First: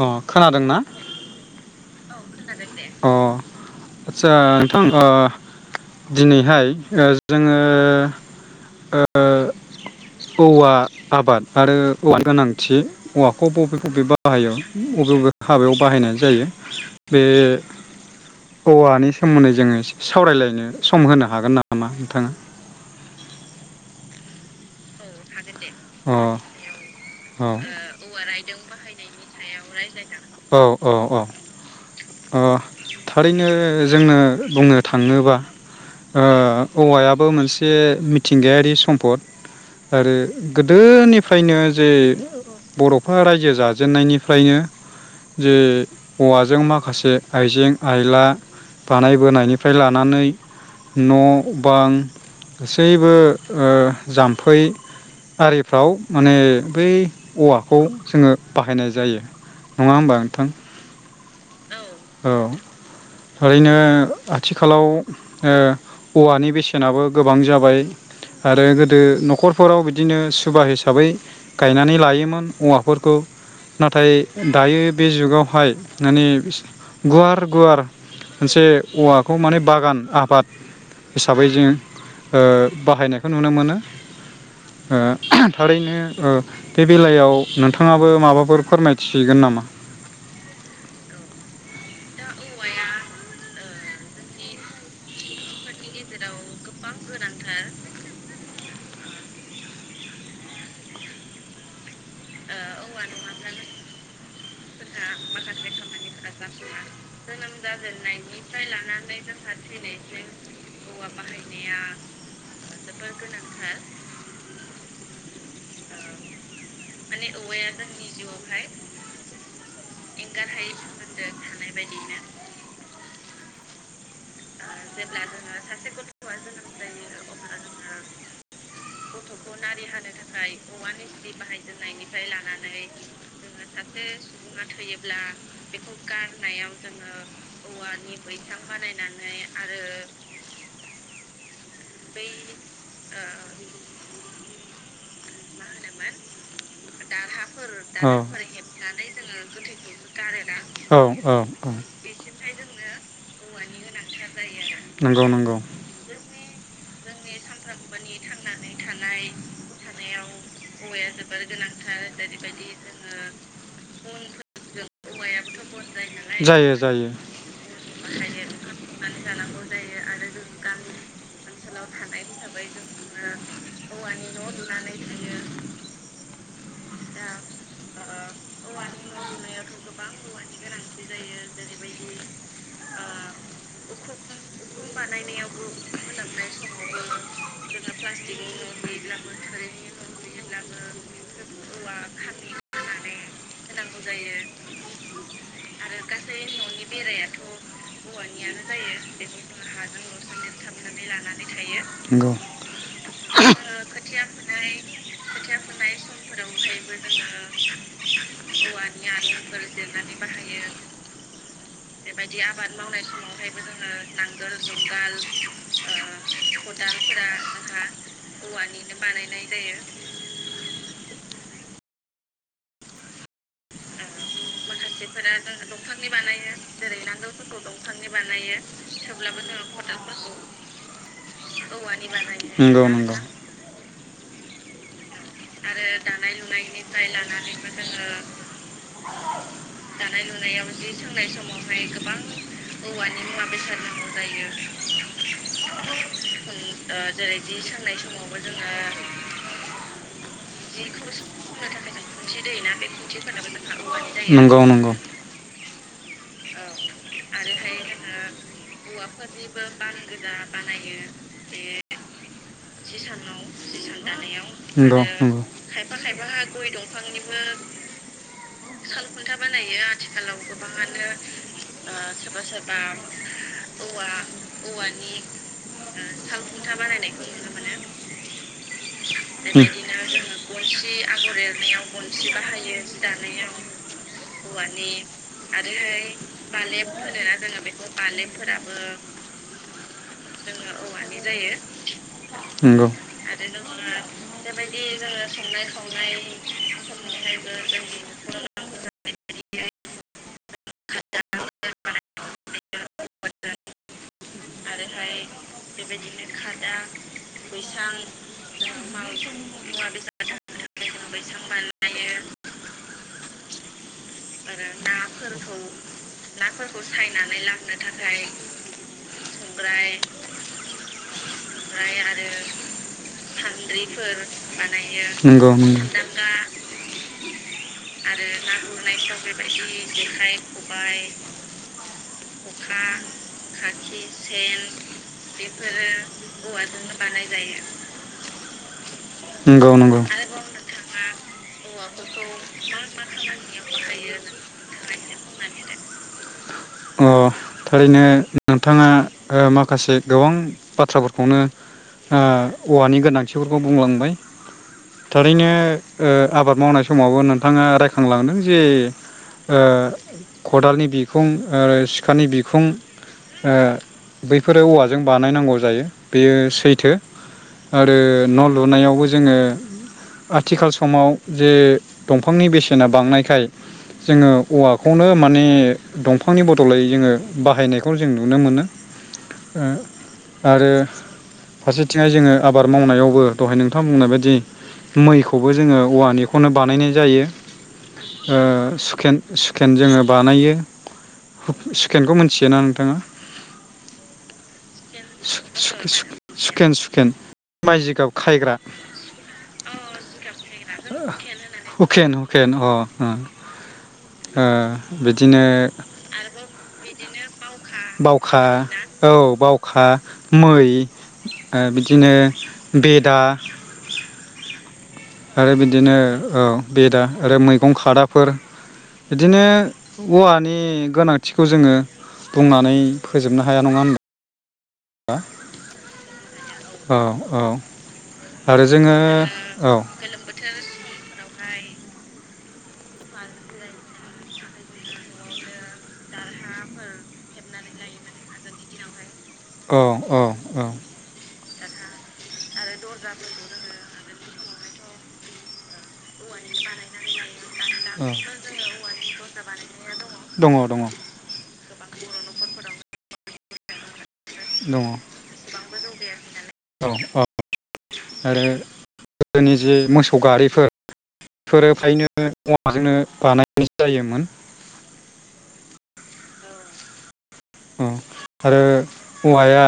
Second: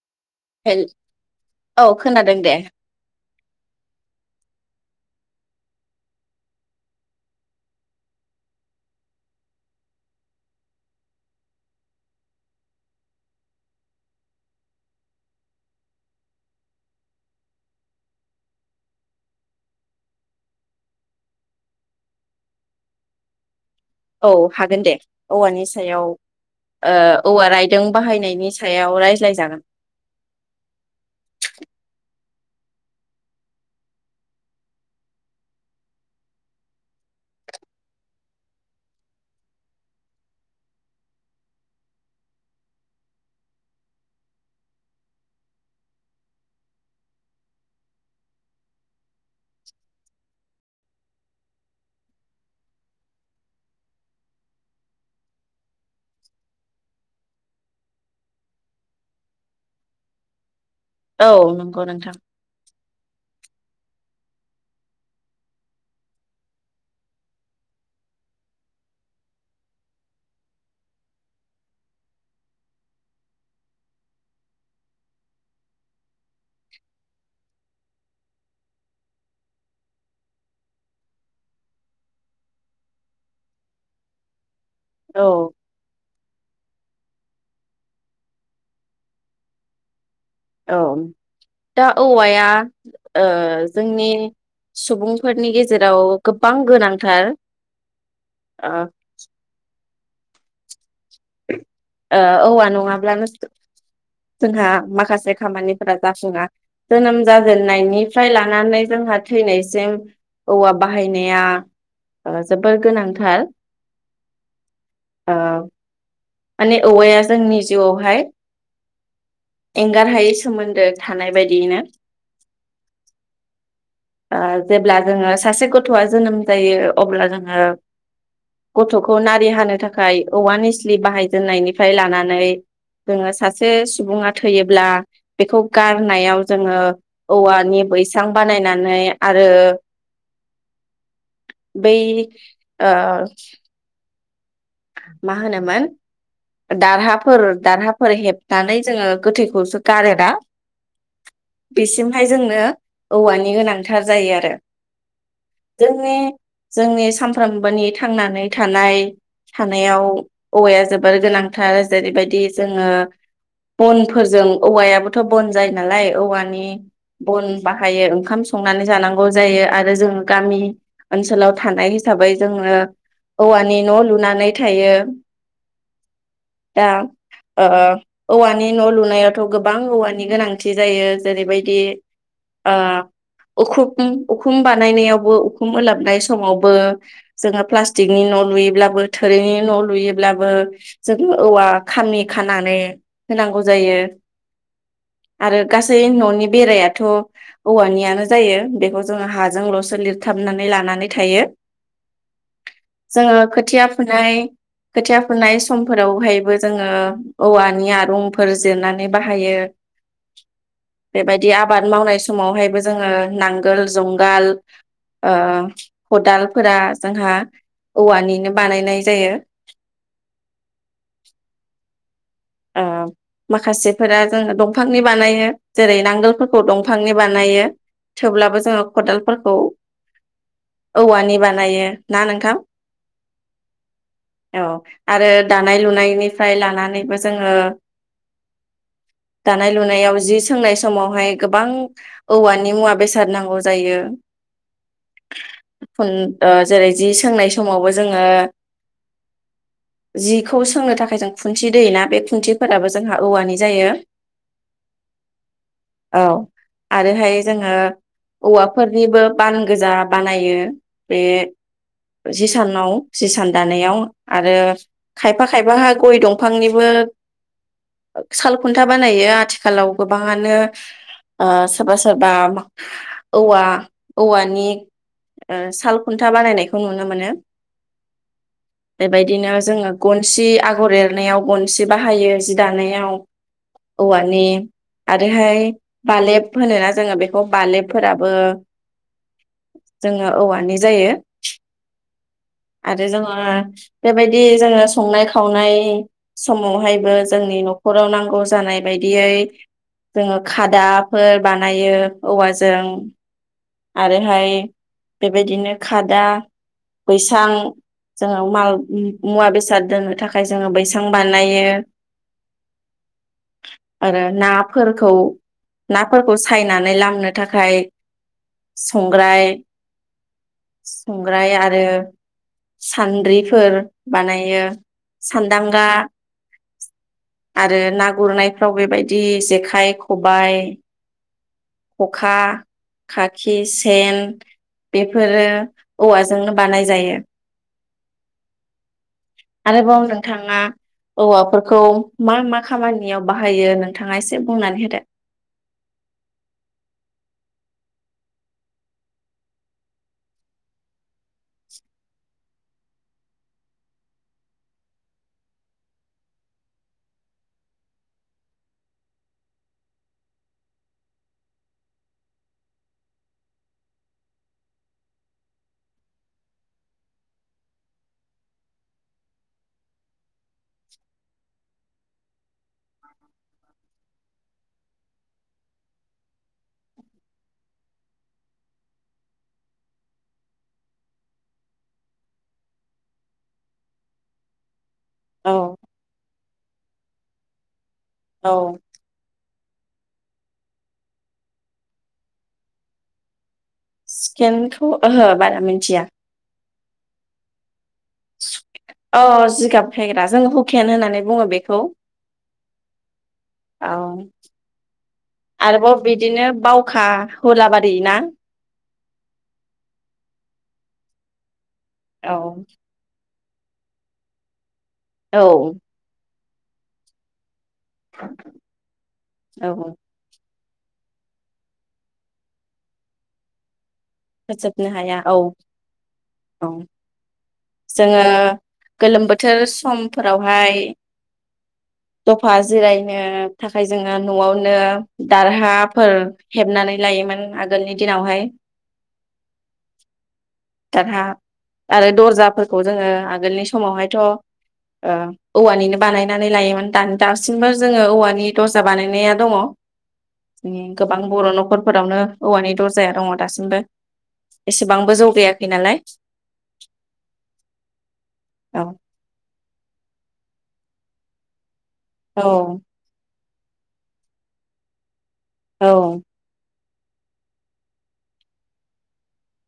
अ खोनादोंना। हेल औ खोनादों दे अ आतसा। [inaudible] दिनैहाय जोङो औवा आबाद आरो औवानि गोनांथि औवाखौ बबे बबे बाहायो बबे बबे हाबायाव बाहायनाय जायो। बे औवानि सोमोन्दै जोङो सावरायलायनो सम होनो हागोन नामा नोंथाङा? औ हागोन दे औवानि ओ अ औ औवा रायदों बाहायनायनि सायाव रायज्लाय जागोन। औ औ औ ओ थारैनो जोङो बुंनो थाङोबा ओ औवायाबो मोनसे मिथिंगायारि सम्पद आरो गोदोनिफ्रायनो जे बर'फ्रा रायजो जाजेननायनिफ्रायनो जे औवाजों मा माखासे आइजें आइला बानायबोनायनिफ्राय लानानै न' बां गासैबो जाम्फै आरिफ्राव माने बै औवाखौ जोङो बाहायनाय जायो नङा होमबा नोंथां। औ नंगौ नोंथां। औ ओरैनो आथिखालाव ओ औवानि बेसेनाबो गोबां जाबाय आरो गोदो न'खरफोराव बिदिनो सुबा हिसाबै गायनानै लायोमोन औवाफोरखौ नाथाय दायो बे जुगावहाय माने गुवार गुवार मोनसे औवाखौ माने बागान आबाद हिसाबै जों बाहायनायखौ नुनो मोनो। ओ औ थारैनो। ओ बे बेलायाव नोंथाङाबो माबाफोर फोरमायथिगोन नामा। औ दा। औवाया ओ। जोंनि सुबुंफोरनि गेजेराव गोबां गोनांथार ओ औवा नङाब्लानो जोंहा माखासे खामानिफोरा जाफुङा जोनोम जा नायनिफ्राय लानानै जोंहा थैनायसिम औवा बाहाय जोबोर गोनांथार ओं। मानि औवा हौवाया जोंनि जिउआवहाय। एंगार हायै सोमोन्दो थानाय बायदियैनो। ओ जेब्ला जोङो सासे गथ'आ जोनोम जायो अब्ला जोङो गथ'खौ नारि हानो थाखाय औवा निस्लि बाहाय जेननायनिफ्राय लानानै जोङो सासे सुबुङा थैयोब्ला बे गारनायाव जोङो औवानि बैसां बानायना [unintelligible] आरो। बै ओ। मा होनोमोन दारहाफोर दारहाफोर हेबनानै जोङो गोथैखौसो गारो ना औ औ औ बेसिमहाय जोंनो औवानि गोनां। थार जायो आरो। नंगौ नंगौ जोंनि। जोंनि सानफ्रामबोनि थांनानै। थानाय। थानायाव औवाया जोबोर गोनांथार जेरैबायदि जोङो बनफोरजों औवायाबोथ' बन जायो नालाय औवानि जायो बन बाहायो ओंखाम संनानै जानांगौ जायो आरो जोङो गामि। ओनसोलाव थानाय हिसाबै जोङो । औवानि न'लुना थायो‌ दा ओ औवानि न' लुनायावथ गो बां औवानि गोनांथि जायो जेरैबायदि ओ उखुम उखुम बानायनायावबो उखुम ओलाबनाय समावबो जोङो प्लास्टिकनि न' लुयोब्लाबो। थोरिनि न'लुयोब्लाबो जोङो औवा खामि खानानै। होनांगौ जायो आरो गासै न'नि बेरायाथ' औवानियानो जायो बेखौ जोङो हाजोंल'सो लिरथाबनानै लानानै थायो । नंगौ जोङो खोथिया नाय खोथिया फोनाय समफोरावहायबो जोङो औवानि आरंफोर। जिरनानै बाहायो बेबायदि आबाद मावनाय समावहायबो जोङो नांगोल जुंगाल ओ खदालफोरा जोंहा औवानिनो। औवानिनो बानायनाय जायो । ओ माखासेफोरा। जोङो दंफांनि बानायो जेरै नांगोलफोरखौ दंफांनि बानायो थेवब्लाबो जोङो खदालफोरखौ औवानि बानायो ना नोंथां ‌। नंगौ नंगौ औ। आरो दानाय लुनायनिफ्राय लानानैबो। लानानैबो जोङो दानाय लुनायाव दानाय जि लुनायाव सोंनाय जि सोंनाय समावहाय गोबां समावहाय गोबां औवानि मुवा औवानि बेसाद मुवा नांगौ बेसाद नांगौ जायो खुन ओ उम ओ जि जेरै जि सोंनाय जोङो समावबो जोङो जिखौ सोंनो थाखाय जों खुनथि दोयो ना। खुन्थि दोयो ना बे खुन्थिफोराबो जोंहा औवानि जायो नंगौ नंगौ। औ आरोहाय जोङो औवाफोरनिबो बान गोजा बानायो बे जिसानाव जिसान दानायाव आरो नंगौ नंगौ खायफा बेबायदिनो खायफाहा गय दंफांनिबो। सालखुन्था बानायो आथिखालाव गोबाङानो। ओ सोरबा सोरबा औवा औवानि ओ साल खुन्था बानायनायखौ नुनो मोनो बेबायदिनो जोङो गनसि आगर एरनायाव गन बाहायो जि दानायाव औवानि आरोहाय बालेब होनोना जोङो बेखौ बालेबफोराबो जोङो औवानि जायो नोंगौ आरो जोङो बेबायदि जोङो संनाय खावनाय समावहायबो जोंनि न'खराव नांगौ जानाय बायदियै जोंङो खाद फोर बानायो औवाजों आरोहाय बेबायदिनो खादा बैसां जोङो माल मुवा बेसाद दोननो थाखाय जोङो बैस बानायो आरो नाफोरखौ नाफोरखौ सायनानै लामनो थाखाय संग्राय संग्राय आरो सान्द्रिफोर बानायो । नंगौ दांगा नंगौ आरो ना गुरनायफ्राव बेबायदि जेखाइ खबायाइ खबाय, खखा, खाखि, सेन, बेफोरो बेफोरो औवाजोंनो बानाय जायो नंगौ नंगौ आरोबाव । नोंथाङा औवाफोरखौ मा मा खामानियाव बाहायो नोंथाङा एसे बुंनानै होदो । अ थारैनो नोंथाङा ओ माखासे गोबां बाथ्राफोरखौनो ओ औवानि गोनांथिफोरखौ बुंलांबाय थारैनो आबाद मावनाय समावबो नोंथाङा रायखांलांदों जे ओ खदालनि बिखुं आरो सिखानि बिखुं ओ बैफोरो औवाजों बानायनांगौ जायो बेयो सैथो आरो न' लुनायावबो जोङो आथिखाल समाव जे दंफांनि बेसेना बांनायखाय जोङो औवाखौ खौनो माने दंफांनि बदलाय जोङो बाहायनायखौ जों नुनो मोनो आरो फारसेथिंहाय जोङो आबाद मावनायावबो दहाय नोंथां बुंनाय बायदि मैखौबो औ जोङो औवानिखौनो बानायनाय जायो । ओ औ सुखेन सुकेन जोङो बानायो सुकेनखौ मिथियोना नोंथाङा? स्केनखौ ओहो बारा मिथिया । खेन माइ जिगाब खायग्रा औ जिगाब फेग्रा जों हुकेन होननानै बुङो बेखौ हुकेन हुकेन अ औ । ओ बिदिनो बावखा हुलाबारि ना बावखा औ बावखा मै बे बिदिनो औ बेदा औ आरो बिदिनो ओ बेदा आरो मै गं खादाफोर बिदिनो वार नि गोनांथिखौ जोङो बुंनानै फोजोबनो हाया नङा होनबा? फोजोबनो हाया औ औ । जोङो आरो जोङो गोलोम बोथोर औ समफोरावहाय दफा जिरायनो थाखाय जोंङो न'आवनो दारहाफोर हेबनानै लायोमोन आगोलनि दिनावहाय । औ औ औ। आरो दरजा। खौजोङो आगोलनि समावहाय आं ओ औवानिनो लायो दानि दाबो जोङो औवानि दरजा बानायनाया बानायनानै लायोमोन दानदा। सिमबो जोङो औवानि दर्जा बानायनाया दङ। दङ गोबां बर' न'खर फोरावनो औवानि दरजाया दङ दासिमबो।। दङ एसेबांबो जौगायाखै नालाय। औ औ आरो औ गोदोनि जे मोसौ गा बेफोर फोरोब खायनो औ औवाजोंनो बानाय जायोमोन। औ। उम आरो औवाया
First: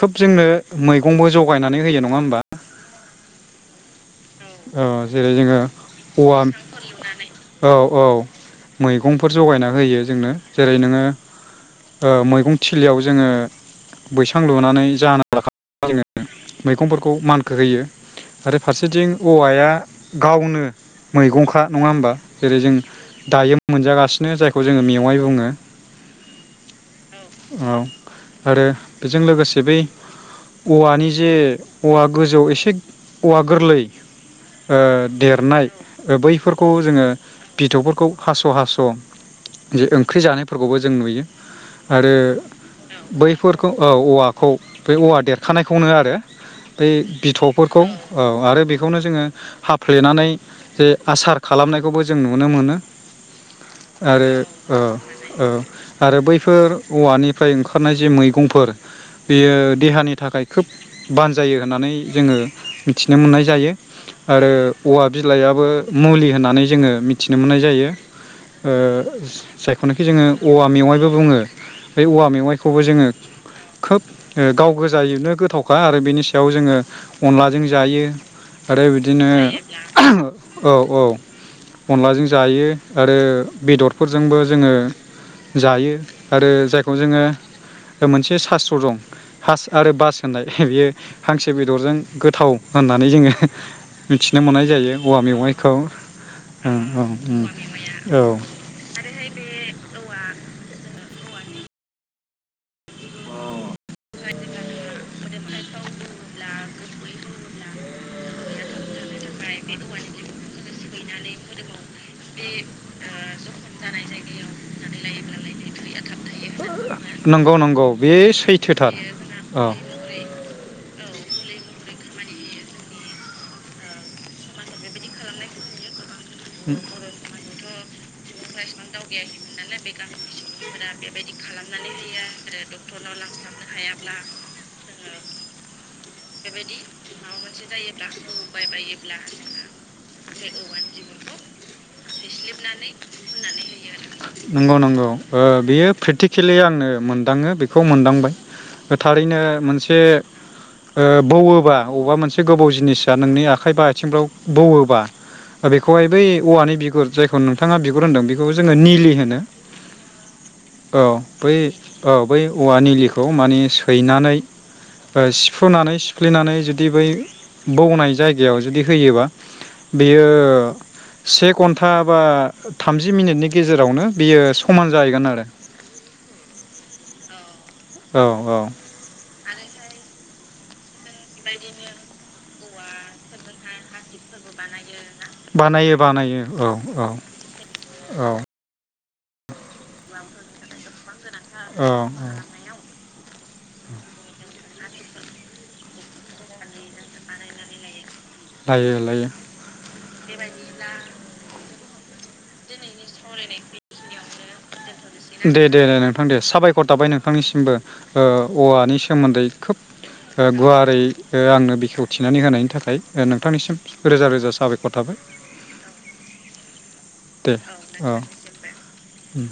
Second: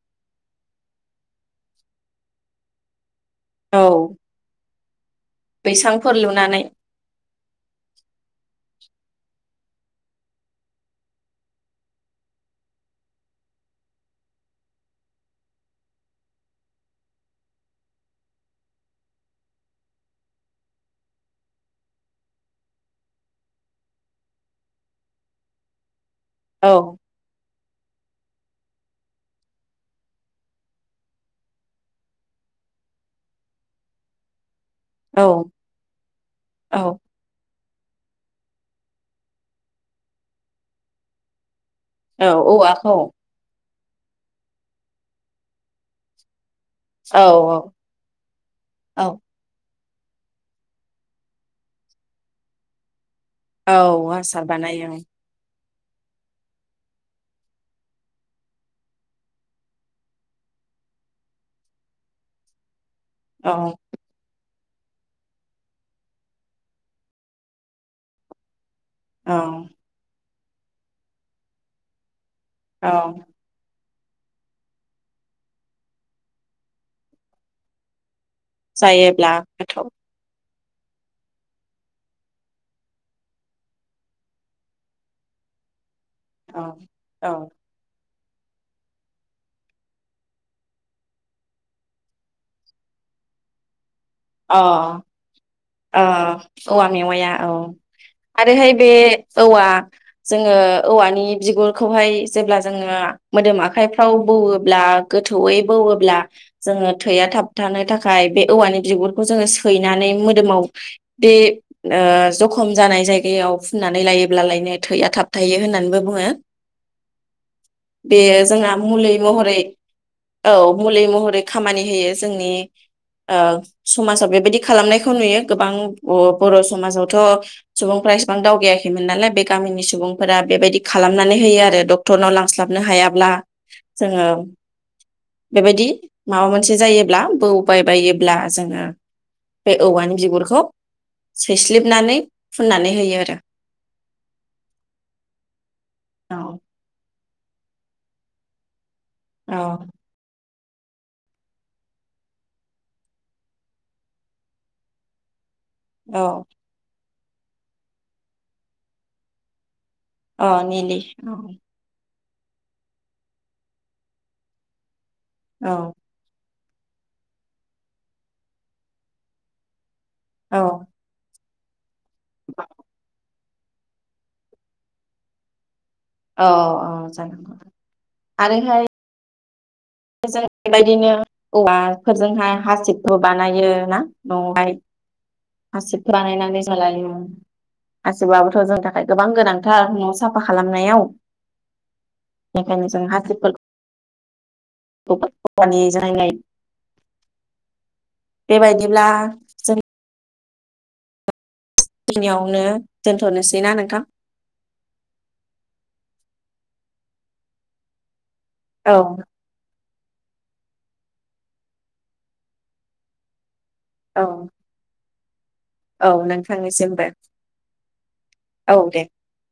खोब जोंनो मैगंबो जगायनानै होयो नङा होमबा। औ। अ। जेरै जोङो बैसांफोर औवा लुनानै औ औ मैगंफोर जगायना होयो जोंनो जेरै नोङो ओ मैगं थिलियाव जोङो बैसां लुनानै जाना जोङो मैगंफोरखौ मानखो होयो आरो फारसेथिं औवाया गावनो मैगंखा नङा होमबा जेरै जों दायो मोनजागासिनो जायखौ जोङो मेवाइ बुङो। औ। औ आरो बेजों लोगोसे बै औवानि जे औवा गोजौ एसे औवा गोरलै। ओ औ देरनाय बैफोरखौ औ जोङो। बिथौफोरखौ हास' हास' जे ओंख्रि जानायफोरखौबो जों नुयो। आरो औ बैफोर औ औवाखौ बै औवा देरखानायखौनो आरो बै औ औ बिथौफोरखौ औ औ आरो बेखौनो औ जोङो हाब फ्लेनानै जे आसार खालामनायखौबो जों नुनो मोनो। औ आरो आसार ओ बानायो ओ आरो बैफोर औवानिफ्राय ओंखारनाय जे मैगंफोर बेयो देहानि थाखाय खोब बानजायो होननानै जोङो मि थिनो मोननाय औ जायो आरो औवा बिलाइबो मुलि होननानै जोङो मिथिनो मोननाय जायो। ओ औ जायखौनाखि जोङो औवा मेवाइबो बुङो। ै औवा मेव संाइखौबो औ जोङो खोब गाव गोजायनो गोथावखा आरो बेनि सायाव जोङो अनलाजों जायो आरो बिदिनो जायोब्ला गोथाव औ औ अनलाजों जायो आरो बेदरफोरजोंबो जोङो जायो आरो औ जायखौ जोङो औ मोनसे सास्त्र दं हास आरो बास होननाय बियो हांसो बेदरजों गोथाव होननानै जोङो मिथिनो मोननाय जायो अ औवा मेवाय ओ औवा मेवाया औ औ आरोहाय बे औवा जोङो औवानि नि बिगुरखौहाय जेब्ला जोङना मोदोम आखाइफ्राव बौवोब्ला गोथौयै बौवोब्ला जोङो थैया थाबथानो थाखाय बे औवानि बिगुरखौ जोङो सैनानै मो मोदोमाव बे जखम जानाय जायगायाव फुननानै लायोब्लालायनो थैया थाबथायायो होननानैबो बुङो नंगौ नंगौ बे बेयो जोंहा सैथोथार मुलि महरै औ औ मुलि महरै खामानि होयो जोंनि ओ समाजाव बेबायदि खालामनायखौ खौ नुयो गोबां अ बर समाजावथ' सुबुंफ्रा इसेबां दावगायाखै नालाय बे गामिनि सुबुं फोरा बेबायदि खालामनानै होयो आरो डक्टरनाव लांस्लाबनो हायाब्ला जोङो बेबायदि माबा मोनसे बेबायदि जायोब्ला माबा मोनसे बौबाय जायोब्ला बायोब्ला बौबाय जोङो बायोब्ला बे औवानि बिगुरखौ जोङो सैस्लिबनानै फुननानै होयो आरो नंगौ नंगौ बे औ प्रेकटिकेलि आंनो मोन दाङो बेखौ मोनदांबाय थारैनो औ मोनसे ओ बौवोबा अबेबा मोनसे गोबाव जिनिसा नोंनि आखाइ बा आथिंफ्राव बौवोबा बेखौहाय बै औ औवानि बिगुर जायखौ नोंथाङा बिगुर होनदों बेखौ जोङो निलि होनो अ निलि औ बै औ बै औवाा निलिखौ माने सैनानै ओ औ फुनानै सिफ्लेनानै जुदि जुदि बै बौनाय जायगायाव जुदि होयोबा बेयो औ सेक हा बा थामजि मिनिटनि नि गेजेरावनो बियो समान जाहैगोन आरो औ औ जानांगौ औ औ जाय बेबायदिनो औवा फोरजोंहा हासिबखौ बानायो ना न'आवहाय बानायो हासिब बानायो बानायनानै औ जालाय औ औ हासिबबोथ' जों थां थाखाय गोबां गोनांथार न' साफा खालामनायाव गोनांथार औ बेखायनो जों हा [unintelligible] [unintelligible] लायो बेबायदिब्ला लायो जों खिनियावनो दोनथ'नोसैना बेखिनियावनो नोंथां? दे दे दे नोंथां दे साबायखर थाबाय नोंथांनिसिमबो ओ औ औवानि सोमोन्दै खोब ओ गुवारै औ आंनो बेखेव थिनानै होनायनि थाखाय नोंथांनिसिम औ रोजा रोजा साबायखर थाबाय औ नोंथांनिसिमबो दे औ औ दे उम